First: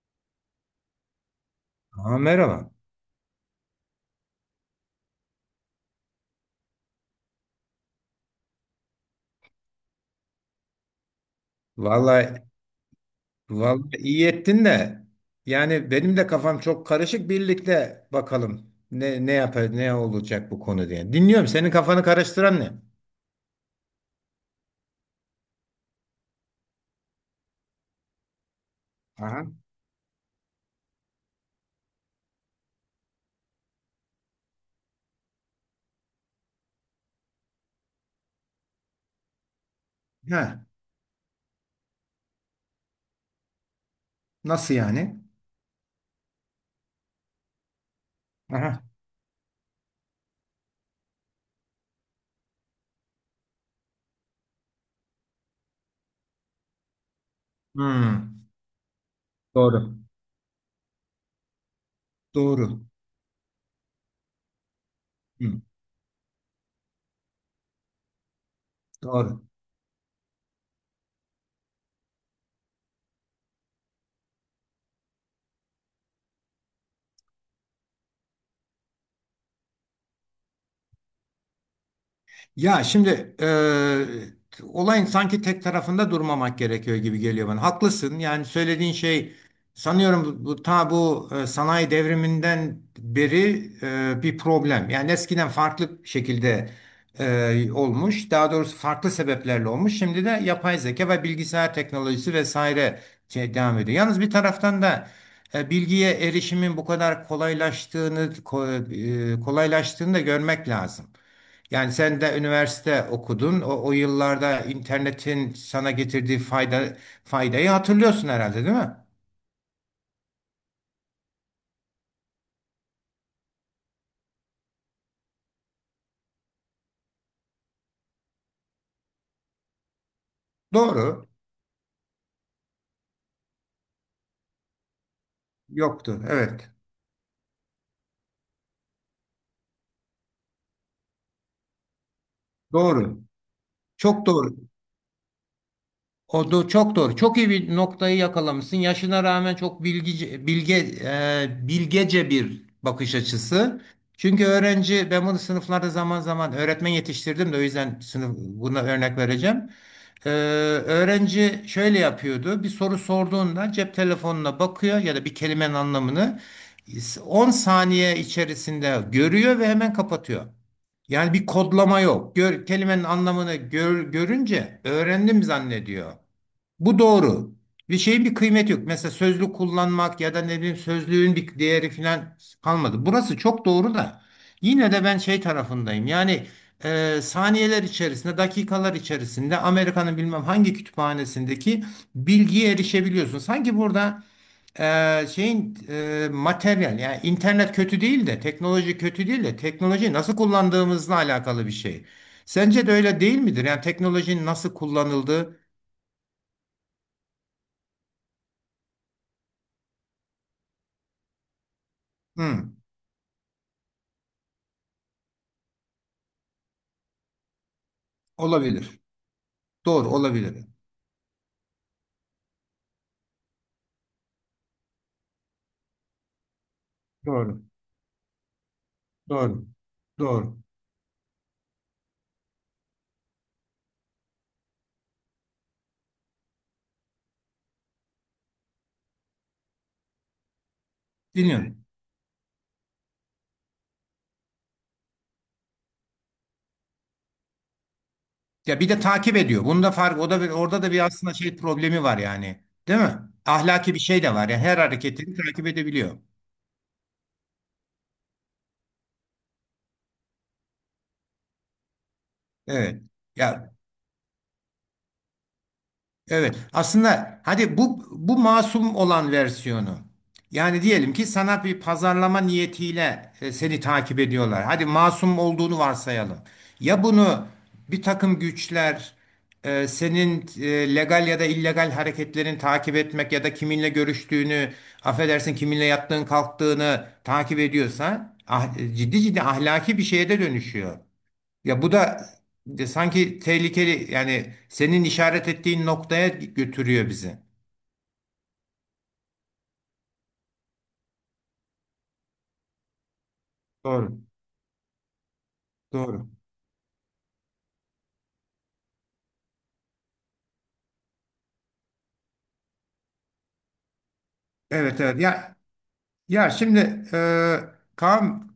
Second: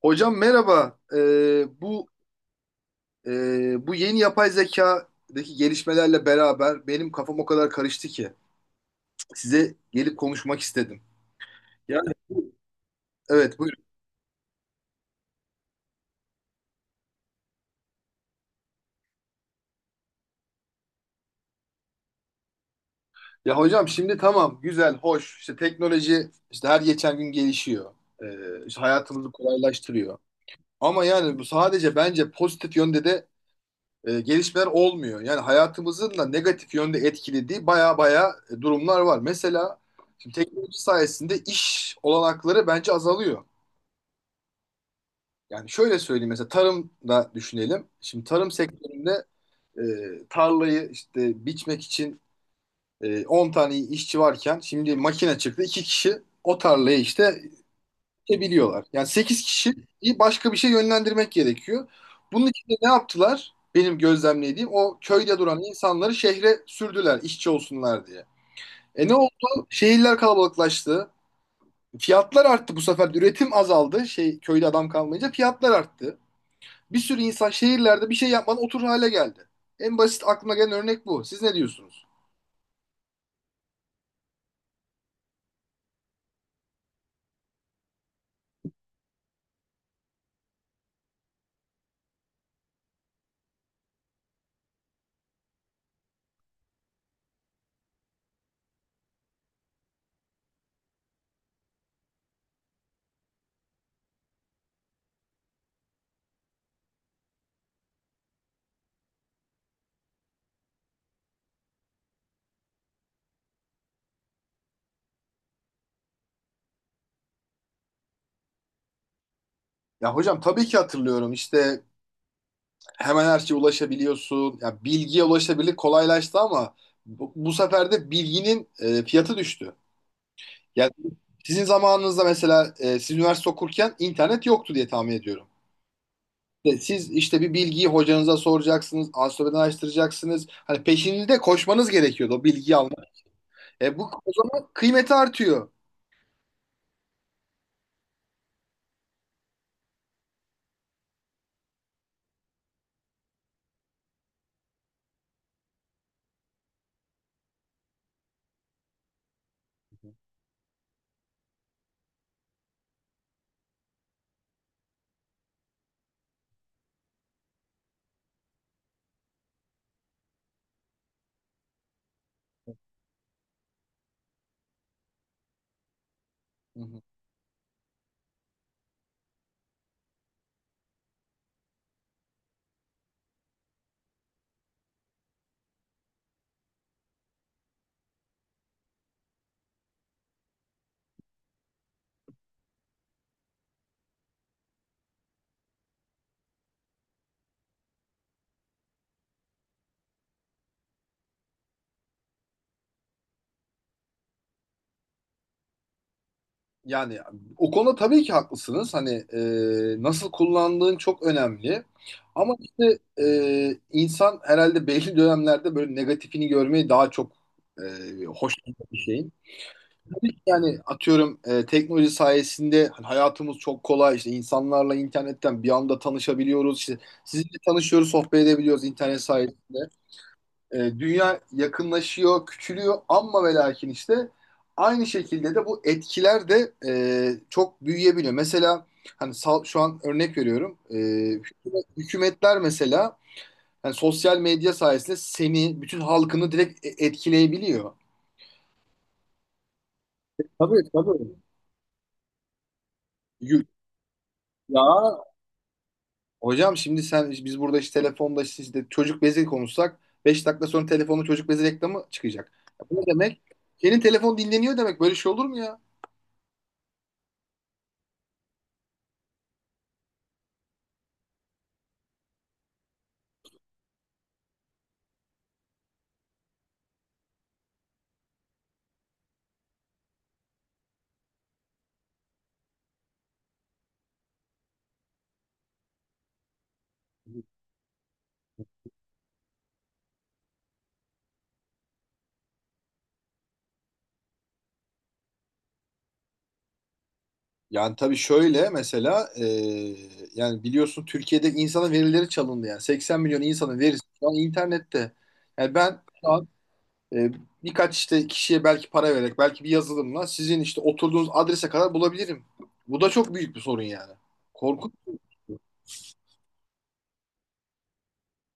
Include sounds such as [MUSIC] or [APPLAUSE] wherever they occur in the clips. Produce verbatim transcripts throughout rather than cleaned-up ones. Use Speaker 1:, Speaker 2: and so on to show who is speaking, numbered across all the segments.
Speaker 1: Hocam merhaba. Ee, bu
Speaker 2: Aa, merhaba.
Speaker 1: e, bu yeni yapay zekadaki gelişmelerle beraber benim kafam o kadar karıştı ki size gelip konuşmak istedim. Yani
Speaker 2: Vallahi,
Speaker 1: bu- evet buyurun.
Speaker 2: vallahi iyi ettin de. Yani benim de kafam çok karışık. Birlikte bakalım ne ne yapar, ne olacak bu konu diye. Dinliyorum. Senin kafanı karıştıran ne?
Speaker 1: Ya hocam şimdi tamam güzel hoş işte teknoloji işte her geçen gün gelişiyor. Ee, işte hayatımızı
Speaker 2: Aha.
Speaker 1: kolaylaştırıyor. Ama yani bu sadece bence pozitif yönde de e, gelişmeler olmuyor. Yani hayatımızın da negatif yönde etkilediği baya baya e, durumlar var. Mesela şimdi
Speaker 2: Ha,
Speaker 1: teknoloji sayesinde iş olanakları bence azalıyor.
Speaker 2: nasıl yani?
Speaker 1: Yani şöyle söyleyeyim mesela tarımda düşünelim. Şimdi tarım
Speaker 2: Aha.
Speaker 1: sektöründe e, tarlayı işte biçmek için e, on tane işçi varken şimdi makine çıktı. İki kişi o tarlayı işte
Speaker 2: Hmm,
Speaker 1: biliyorlar. Yani sekiz kişiyi
Speaker 2: doğru.
Speaker 1: başka bir şey yönlendirmek gerekiyor. Bunun için de
Speaker 2: Doğru.
Speaker 1: ne yaptılar? Benim gözlemlediğim, o köyde
Speaker 2: Hmm,
Speaker 1: duran insanları şehre sürdüler işçi olsunlar diye. E ne
Speaker 2: doğru.
Speaker 1: oldu? Şehirler kalabalıklaştı. Fiyatlar arttı bu sefer. Üretim azaldı. Şey, köyde adam kalmayınca fiyatlar arttı. Bir sürü insan şehirlerde bir şey yapmadan oturur hale geldi. En basit aklıma gelen örnek bu. Siz ne diyorsunuz?
Speaker 2: Ya şimdi e, olayın sanki tek tarafında durmamak gerekiyor gibi geliyor bana. Haklısın. Yani söylediğin şey sanıyorum bu, ta bu e, sanayi devriminden beri e, bir problem. Yani eskiden farklı şekilde e, olmuş. Daha doğrusu farklı sebeplerle olmuş. Şimdi de yapay zeka ve bilgisayar teknolojisi vesaire şey devam ediyor. Yalnız bir taraftan da e, bilgiye erişimin bu kadar kolaylaştığını ko- e, kolaylaştığını da görmek lazım. Yani sen de üniversite okudun. O, o yıllarda internetin sana getirdiği fayda faydayı hatırlıyorsun herhalde, değil mi?
Speaker 1: Ya hocam tabii ki hatırlıyorum. İşte hemen her şeye ulaşabiliyorsun. Ya bilgiye ulaşabilir kolaylaştı ama bu, bu sefer de bilginin e, fiyatı düştü. Yani
Speaker 2: Doğru.
Speaker 1: sizin zamanınızda mesela e, siz üniversite okurken internet yoktu diye tahmin ediyorum.
Speaker 2: Yoktu. Evet.
Speaker 1: E, Siz işte bir bilgiyi hocanıza soracaksınız, ansiklopediden araştıracaksınız. Hani peşinde koşmanız gerekiyordu o bilgiyi almak.
Speaker 2: Doğru.
Speaker 1: E, bu
Speaker 2: Çok
Speaker 1: o
Speaker 2: doğru.
Speaker 1: zaman kıymeti artıyor.
Speaker 2: O da çok doğru. Çok iyi bir noktayı yakalamışsın. Yaşına rağmen çok bilgice, bilge, e, bilgece bir bakış açısı. Çünkü öğrenci, ben bunu sınıflarda zaman zaman öğretmen yetiştirdim de o yüzden sınıf buna örnek vereceğim. Ee, Öğrenci şöyle yapıyordu. Bir soru sorduğunda cep telefonuna bakıyor ya da bir kelimenin anlamını on saniye içerisinde görüyor ve hemen kapatıyor. Yani bir kodlama yok. Gör, kelimenin anlamını gör- görünce öğrendim zannediyor.
Speaker 1: Hı
Speaker 2: Bu
Speaker 1: hı.
Speaker 2: doğru. Bir şeyin bir kıymeti yok. Mesela sözlük kullanmak ya da ne bileyim sözlüğün bir değeri falan kalmadı. Burası çok doğru da yine de ben şey tarafındayım. Yani e, saniyeler içerisinde, dakikalar içerisinde Amerika'nın bilmem hangi kütüphanesindeki bilgiye erişebiliyorsun. Sanki burada e, şeyin e, materyal yani internet kötü değil de teknoloji kötü değil de teknolojiyi nasıl kullandığımızla alakalı bir şey. Sence de öyle değil midir? Yani teknolojinin nasıl kullanıldığı.
Speaker 1: Yani o konuda tabii ki haklısınız. Hani e, nasıl kullandığın çok önemli. Ama
Speaker 2: Hı,
Speaker 1: işte e, insan herhalde belli [LAUGHS] dönemlerde böyle negatifini görmeyi daha çok e, hoşlanıyor
Speaker 2: olabilir.
Speaker 1: bir şeyin.
Speaker 2: Doğru
Speaker 1: Tabii ki
Speaker 2: olabilir.
Speaker 1: yani atıyorum e, teknoloji sayesinde hani hayatımız çok kolay. İşte insanlarla internetten bir anda tanışabiliyoruz. İşte sizinle
Speaker 2: Doğru.
Speaker 1: tanışıyoruz, sohbet edebiliyoruz internet
Speaker 2: Doğru.
Speaker 1: sayesinde.
Speaker 2: Doğru.
Speaker 1: E, dünya yakınlaşıyor, küçülüyor ama ve lakin işte aynı şekilde de bu etkiler de e, çok büyüyebiliyor. Mesela hani sal- şu an örnek veriyorum. E,
Speaker 2: Dinliyorum.
Speaker 1: hükümet- hükümetler mesela yani sosyal medya sayesinde seni, bütün halkını direkt e- etkileyebiliyor.
Speaker 2: Ya bir de takip ediyor. Bunda fark o da bir, orada
Speaker 1: Tabii,
Speaker 2: da bir
Speaker 1: tabii.
Speaker 2: aslında şey problemi var yani. Değil mi?
Speaker 1: Yu-
Speaker 2: Ahlaki bir şey de var. Yani
Speaker 1: Ya
Speaker 2: her hareketini takip edebiliyor.
Speaker 1: hocam şimdi sen, biz burada işte telefonda işte, işte çocuk bezi konuşsak beş dakika sonra telefonda çocuk bezi reklamı çıkacak. Ya bu
Speaker 2: Evet.
Speaker 1: ne demek?
Speaker 2: Ya
Speaker 1: Senin telefon dinleniyor demek. Böyle şey olur mu ya?
Speaker 2: evet. Aslında hadi bu bu masum olan versiyonu. Yani diyelim ki sana bir pazarlama niyetiyle e, seni takip ediyorlar. Hadi masum olduğunu varsayalım. Ya bunu bir takım güçler e, senin e, legal ya da illegal hareketlerini takip etmek ya da kiminle görüştüğünü, affedersin kiminle yattığın kalktığını takip ediyorsa ah- ciddi ciddi ahlaki bir şeye de dönüşüyor. Ya bu da de sanki tehlikeli yani senin işaret ettiğin noktaya götürüyor bizi.
Speaker 1: Yani tabii şöyle mesela e, yani biliyorsun, Türkiye'de insanın verileri çalındı, yani 80 milyon insanın verisi
Speaker 2: Doğru.
Speaker 1: şu an internette. Yani ben
Speaker 2: Doğru.
Speaker 1: şu an e, birkaç işte kişiye belki para vererek, belki bir yazılımla sizin işte oturduğunuz adrese kadar bulabilirim. Bu da çok büyük bir sorun yani. Korkunç.
Speaker 2: Evet evet. Ya ya şimdi e, Kaan,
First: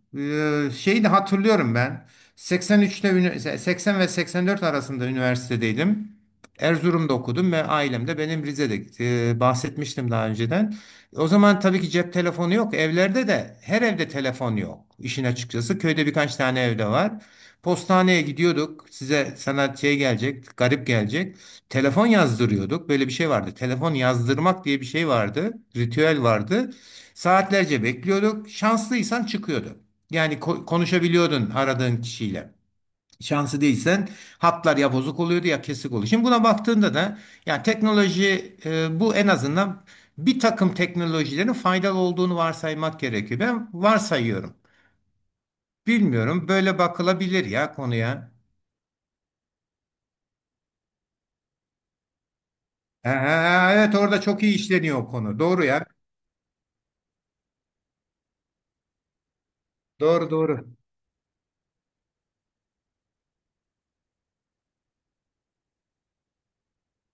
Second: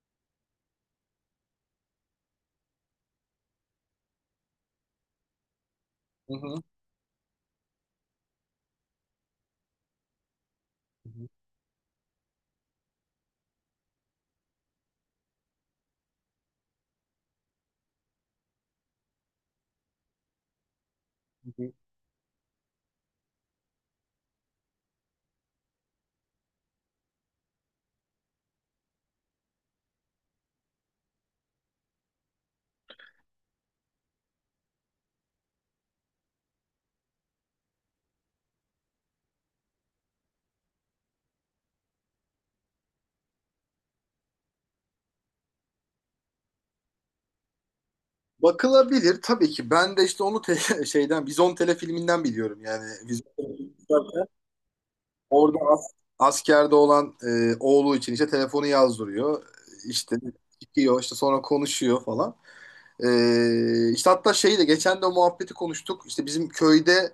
Speaker 2: e, şeyi de hatırlıyorum ben. seksen üçte ünü- seksen ve seksen dört arasında üniversitedeydim.
Speaker 1: Hı hı.
Speaker 2: Erzurum'da okudum ve ailem de benim Rize'de, e, bahsetmiştim daha önceden.
Speaker 1: Hı
Speaker 2: O zaman tabii ki cep telefonu yok. Evlerde de her evde telefon yok. İşin açıkçası köyde birkaç tane evde var. Postaneye gidiyorduk. Size sana şey gelecek, garip gelecek.
Speaker 1: hı.
Speaker 2: Telefon yazdırıyorduk. Böyle bir şey vardı. Telefon yazdırmak diye bir şey vardı. Ritüel vardı. Saatlerce bekliyorduk. Şanslıysan çıkıyordu. Yani ko- konuşabiliyordun aradığın kişiyle. Şansı değilsen hatlar ya bozuk oluyordu ya kesik oluyor. Şimdi buna baktığında da yani teknoloji, e, bu en azından bir takım teknolojilerin faydalı olduğunu varsaymak gerekiyor. Ben varsayıyorum. Bilmiyorum böyle bakılabilir ya konuya.
Speaker 1: Bakılabilir tabii ki. Ben de işte onu te- [LAUGHS] şeyden Vizon telefilminden biliyorum yani.
Speaker 2: Ha,
Speaker 1: Vizon.
Speaker 2: ha, ha, evet orada çok iyi işleniyor o konu.
Speaker 1: Orada
Speaker 2: Doğru ya.
Speaker 1: as- askerde olan e, oğlu için işte telefonu yazdırıyor. İşte
Speaker 2: Doğru doğru.
Speaker 1: çıkıyor işte, sonra konuşuyor falan. E, işte hatta şeyi de geçen de o muhabbeti konuştuk. İşte bizim köyde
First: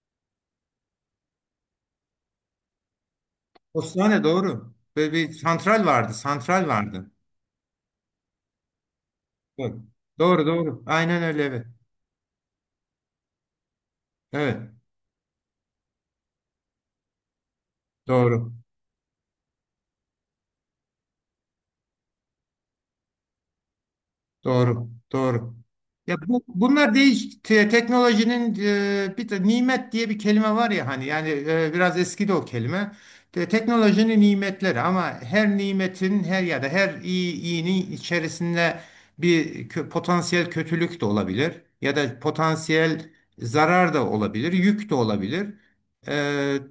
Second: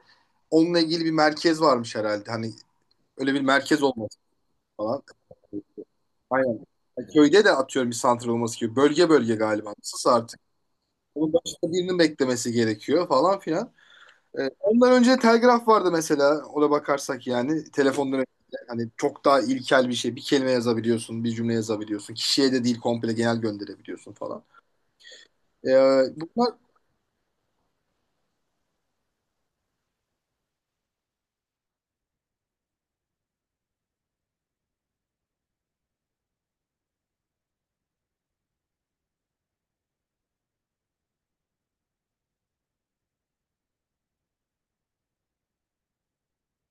Speaker 1: onunla ilgili bir merkez varmış herhalde. Hani öyle bir merkez olması
Speaker 2: Osmaniye doğru.
Speaker 1: falan.
Speaker 2: Böyle bir santral vardı.
Speaker 1: Aynen.
Speaker 2: Santral
Speaker 1: Yani
Speaker 2: vardı.
Speaker 1: köyde de atıyorum bir santral olması gibi. Bölge bölge galiba.
Speaker 2: Doğru.
Speaker 1: Nasılsa artık.
Speaker 2: Doğru doğru. Aynen
Speaker 1: Onun
Speaker 2: öyle evet.
Speaker 1: başka birinin beklemesi gerekiyor falan filan. Ee,
Speaker 2: Evet,
Speaker 1: ondan önce telgraf vardı mesela. Ona bakarsak yani telefondan
Speaker 2: doğru.
Speaker 1: önce hani çok daha ilkel bir şey. Bir kelime yazabiliyorsun, bir cümle yazabiliyorsun. Kişiye de değil, komple genel gönderebiliyorsun falan.
Speaker 2: Doğru, doğru.
Speaker 1: Ee,
Speaker 2: Ya bu,
Speaker 1: Bunlar.
Speaker 2: bunlar değiş te- teknolojinin e, bir de nimet diye bir kelime var ya hani yani e, biraz eski de o kelime. Te- teknolojinin nimetleri ama her nimetin her ya da her iyi iyinin içerisinde bir kö- potansiyel kötülük de olabilir ya da potansiyel zarar da olabilir, yük de olabilir. E,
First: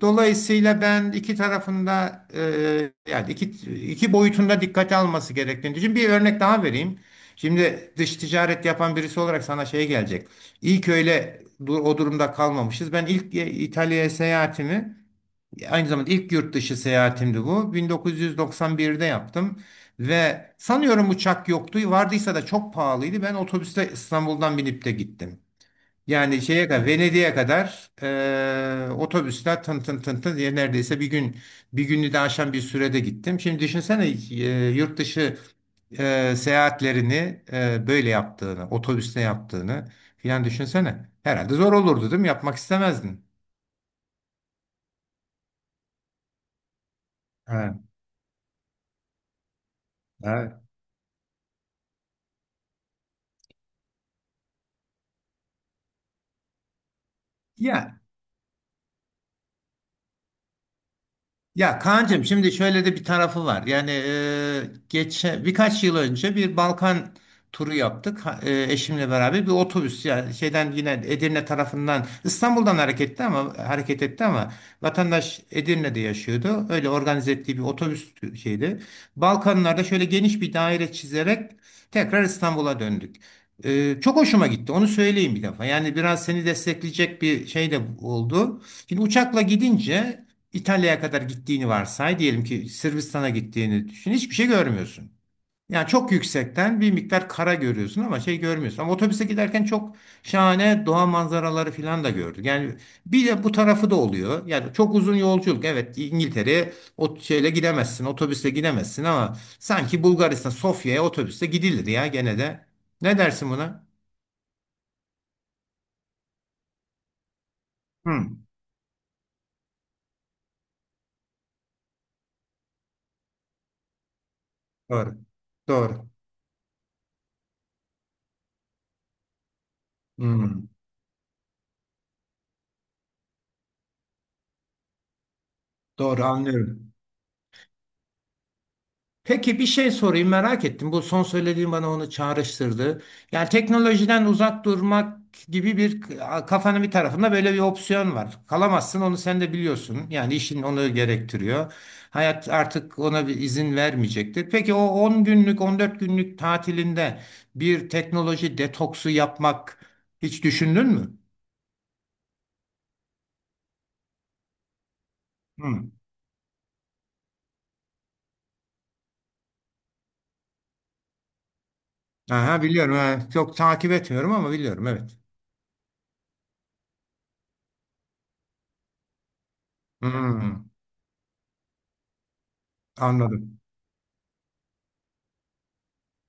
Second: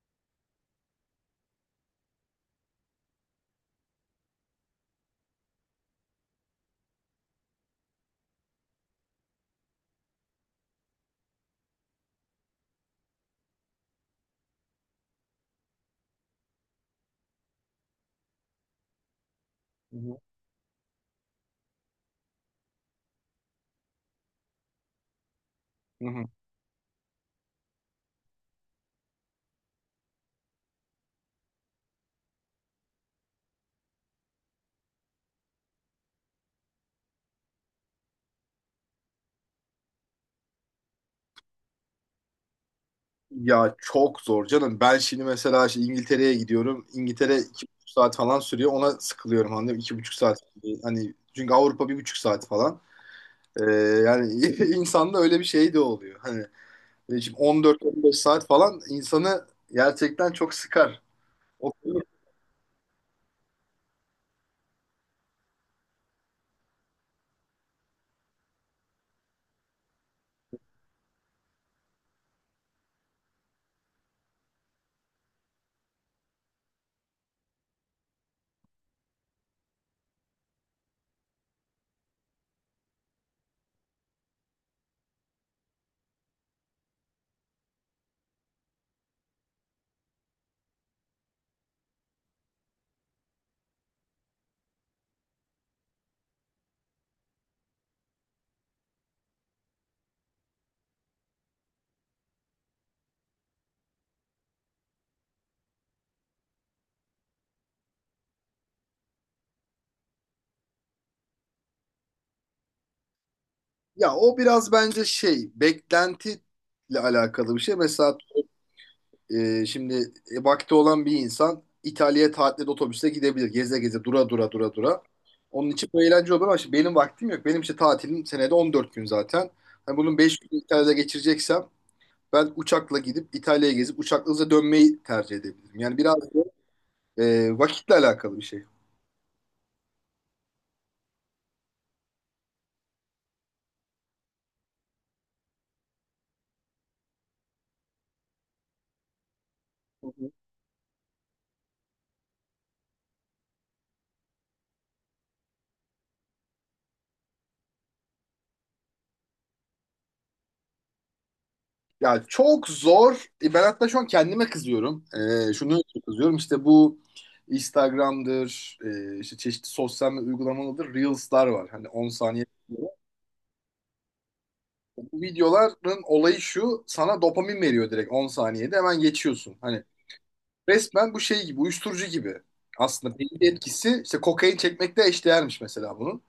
Speaker 2: Dolayısıyla ben iki tarafında, e, yani iki iki boyutunda dikkate alması gerektiğini düşünüyorum. Bir örnek daha vereyim. Şimdi dış ticaret yapan birisi olarak sana şey gelecek. İlk öyle du- o durumda kalmamışız. Ben ilk e, İtalya'ya seyahatimi, aynı zamanda ilk yurt dışı seyahatimdi bu. bin dokuz yüz doksan birde yaptım
Speaker 1: Hı hı.
Speaker 2: ve sanıyorum uçak yoktu. Vardıysa da çok pahalıydı. Ben otobüste İstanbul'dan binip de gittim. Yani şeye kadar Venedik'e kadar eee otobüsler tın tın tın tın diye neredeyse bir gün, bir günü de aşan bir sürede gittim. Şimdi düşünsene eee, yurt dışı eee, seyahatlerini eee, böyle yaptığını, otobüste yaptığını filan düşünsene. Herhalde zor olurdu değil mi? Yapmak istemezdin.
Speaker 1: Ya çok zor canım. Ben şimdi mesela işte İngiltere'ye gidiyorum. İngiltere iki
Speaker 2: Evet,
Speaker 1: buçuk saat falan sürüyor. Ona sıkılıyorum, anladın mı? İki buçuk saat.
Speaker 2: evet.
Speaker 1: Hani çünkü Avrupa bir buçuk saat falan. Ee, Yani [LAUGHS] insanda öyle bir şey de oluyor. Hani e, şimdi
Speaker 2: Ya
Speaker 1: on dört, on beş saat falan insanı gerçekten çok sıkar.
Speaker 2: ya Kaan'cığım şimdi şöyle de bir tarafı var. Yani e, geçen birkaç yıl önce bir Balkan turu yaptık. Ha- e, eşimle beraber bir otobüs yani şeyden yine Edirne tarafından İstanbul'dan hareket ama hareket etti ama vatandaş Edirne'de yaşıyordu. Öyle organize ettiği bir otobüs tü- şeydi. Balkanlarda şöyle geniş bir daire çizerek tekrar İstanbul'a döndük. E, çok hoşuma gitti. Onu söyleyeyim bir defa. Yani biraz seni destekleyecek bir şey de oldu. Şimdi uçakla gidince İtalya'ya kadar gittiğini varsay, diyelim ki Sırbistan'a gittiğini düşün, hiçbir şey görmüyorsun. Yani çok yüksekten bir miktar kara görüyorsun ama şey görmüyorsun. Ama otobüse giderken çok şahane doğa manzaraları falan da gördük. Yani bir de bu tarafı da oluyor. Yani çok uzun yolculuk. Evet İngiltere'ye o şeyle gidemezsin, otobüsle gidemezsin ama sanki Bulgaristan, Sofya'ya otobüsle gidilir ya gene de. Ne dersin buna?
Speaker 1: Ya o biraz bence şey, beklentiyle alakalı bir şey. Mesela
Speaker 2: Hmm,
Speaker 1: e, şimdi e, vakti olan bir insan İtalya'ya tatilde otobüste gidebilir. Geze geze, dura dura dura dura.
Speaker 2: doğru.
Speaker 1: Onun için bu
Speaker 2: Doğru.
Speaker 1: eğlence olur ama şimdi benim vaktim yok. Benim işte tatilim senede on dört gün zaten. Hani bunun beş gün
Speaker 2: Hmm,
Speaker 1: İtalya'da geçireceksem, ben uçakla gidip İtalya'ya gezip uçakla hızla dönmeyi tercih edebilirim. Yani biraz
Speaker 2: doğru
Speaker 1: da
Speaker 2: anlıyorum.
Speaker 1: e, vakitle alakalı bir şey.
Speaker 2: Peki bir şey sorayım merak ettim. Bu son söylediğin bana onu çağrıştırdı. Yani teknolojiden uzak durmak gibi bir kafanın bir tarafında böyle bir opsiyon var. Kalamazsın onu sen de biliyorsun. Yani işin onu gerektiriyor. Hayat artık ona bir izin vermeyecektir. Peki o on günlük on dört günlük tatilinde bir teknoloji detoksu yapmak hiç düşündün mü?
Speaker 1: Ya çok zor. E, Ben hatta şu an kendime kızıyorum. E, şunu
Speaker 2: Hı.
Speaker 1: kızıyorum, işte bu Instagram'dır, e, işte çeşitli sosyal medya uygulamalarıdır, Reels'lar var. Hani on saniye.
Speaker 2: Aha, biliyorum. Ha, çok takip etmiyorum ama biliyorum evet.
Speaker 1: Bu videoların olayı şu, sana dopamin veriyor, direkt on saniyede hemen geçiyorsun. Hani
Speaker 2: Hı,
Speaker 1: resmen bu şey gibi, uyuşturucu gibi. Aslında belli bir
Speaker 2: anladım.
Speaker 1: etkisi işte kokain çekmekle eşdeğermiş mesela bunun.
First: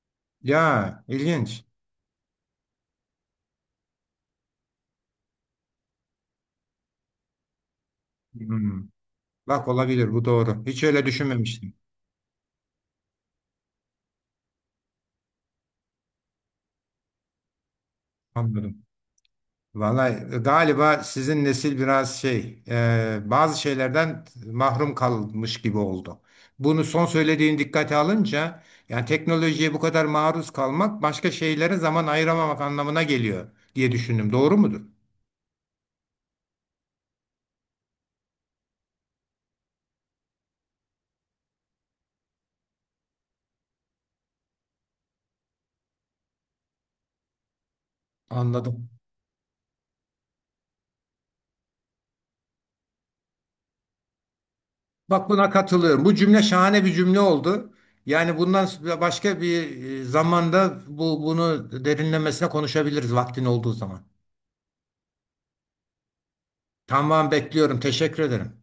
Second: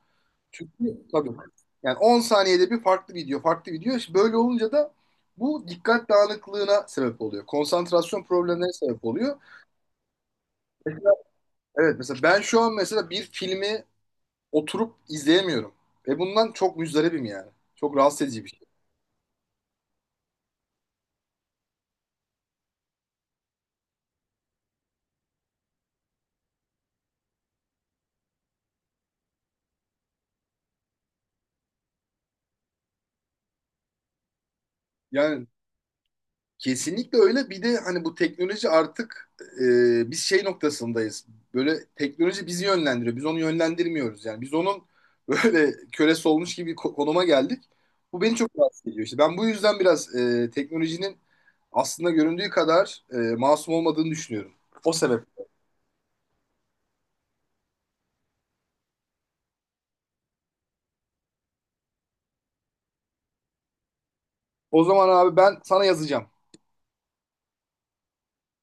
Speaker 1: Çünkü
Speaker 2: Ya
Speaker 1: tabii.
Speaker 2: ilginç.
Speaker 1: Yani on saniyede bir farklı video, farklı video. İşte böyle olunca da bu dikkat dağınıklığına sebep oluyor. Konsantrasyon
Speaker 2: Hı.
Speaker 1: problemlerine sebep oluyor.
Speaker 2: Bak olabilir bu doğru. Hiç öyle
Speaker 1: Mesela,
Speaker 2: düşünmemiştim.
Speaker 1: evet mesela ben şu an mesela bir filmi oturup izleyemiyorum. Ve bundan çok müzdaribim yani. Çok rahatsız edici bir şey.
Speaker 2: Anladım. Vallahi e, galiba sizin nesil biraz şey e, bazı şeylerden mahrum kalmış gibi oldu. Bunu son söylediğin dikkate alınca yani teknolojiye bu kadar maruz kalmak başka şeylere zaman ayıramamak anlamına geliyor diye düşündüm. Doğru mudur?
Speaker 1: Yani kesinlikle öyle. Bir de hani bu teknoloji artık e, biz şey noktasındayız. Böyle teknoloji bizi yönlendiriyor. Biz onu yönlendirmiyoruz yani. Biz onun [LAUGHS] böyle kölesi olmuş gibi ko- konuma geldik. Bu beni çok rahatsız
Speaker 2: Anladım.
Speaker 1: ediyor. İşte ben bu yüzden biraz e, teknolojinin aslında göründüğü kadar e, masum olmadığını düşünüyorum. O sebep.
Speaker 2: Bak buna katılıyorum. Bu cümle şahane bir cümle oldu. Yani bundan başka bir e, zamanda bu bunu derinlemesine konuşabiliriz vaktin olduğu zaman.
Speaker 1: O zaman abi ben sana yazacağım.
Speaker 2: Tamam bekliyorum. Teşekkür ederim.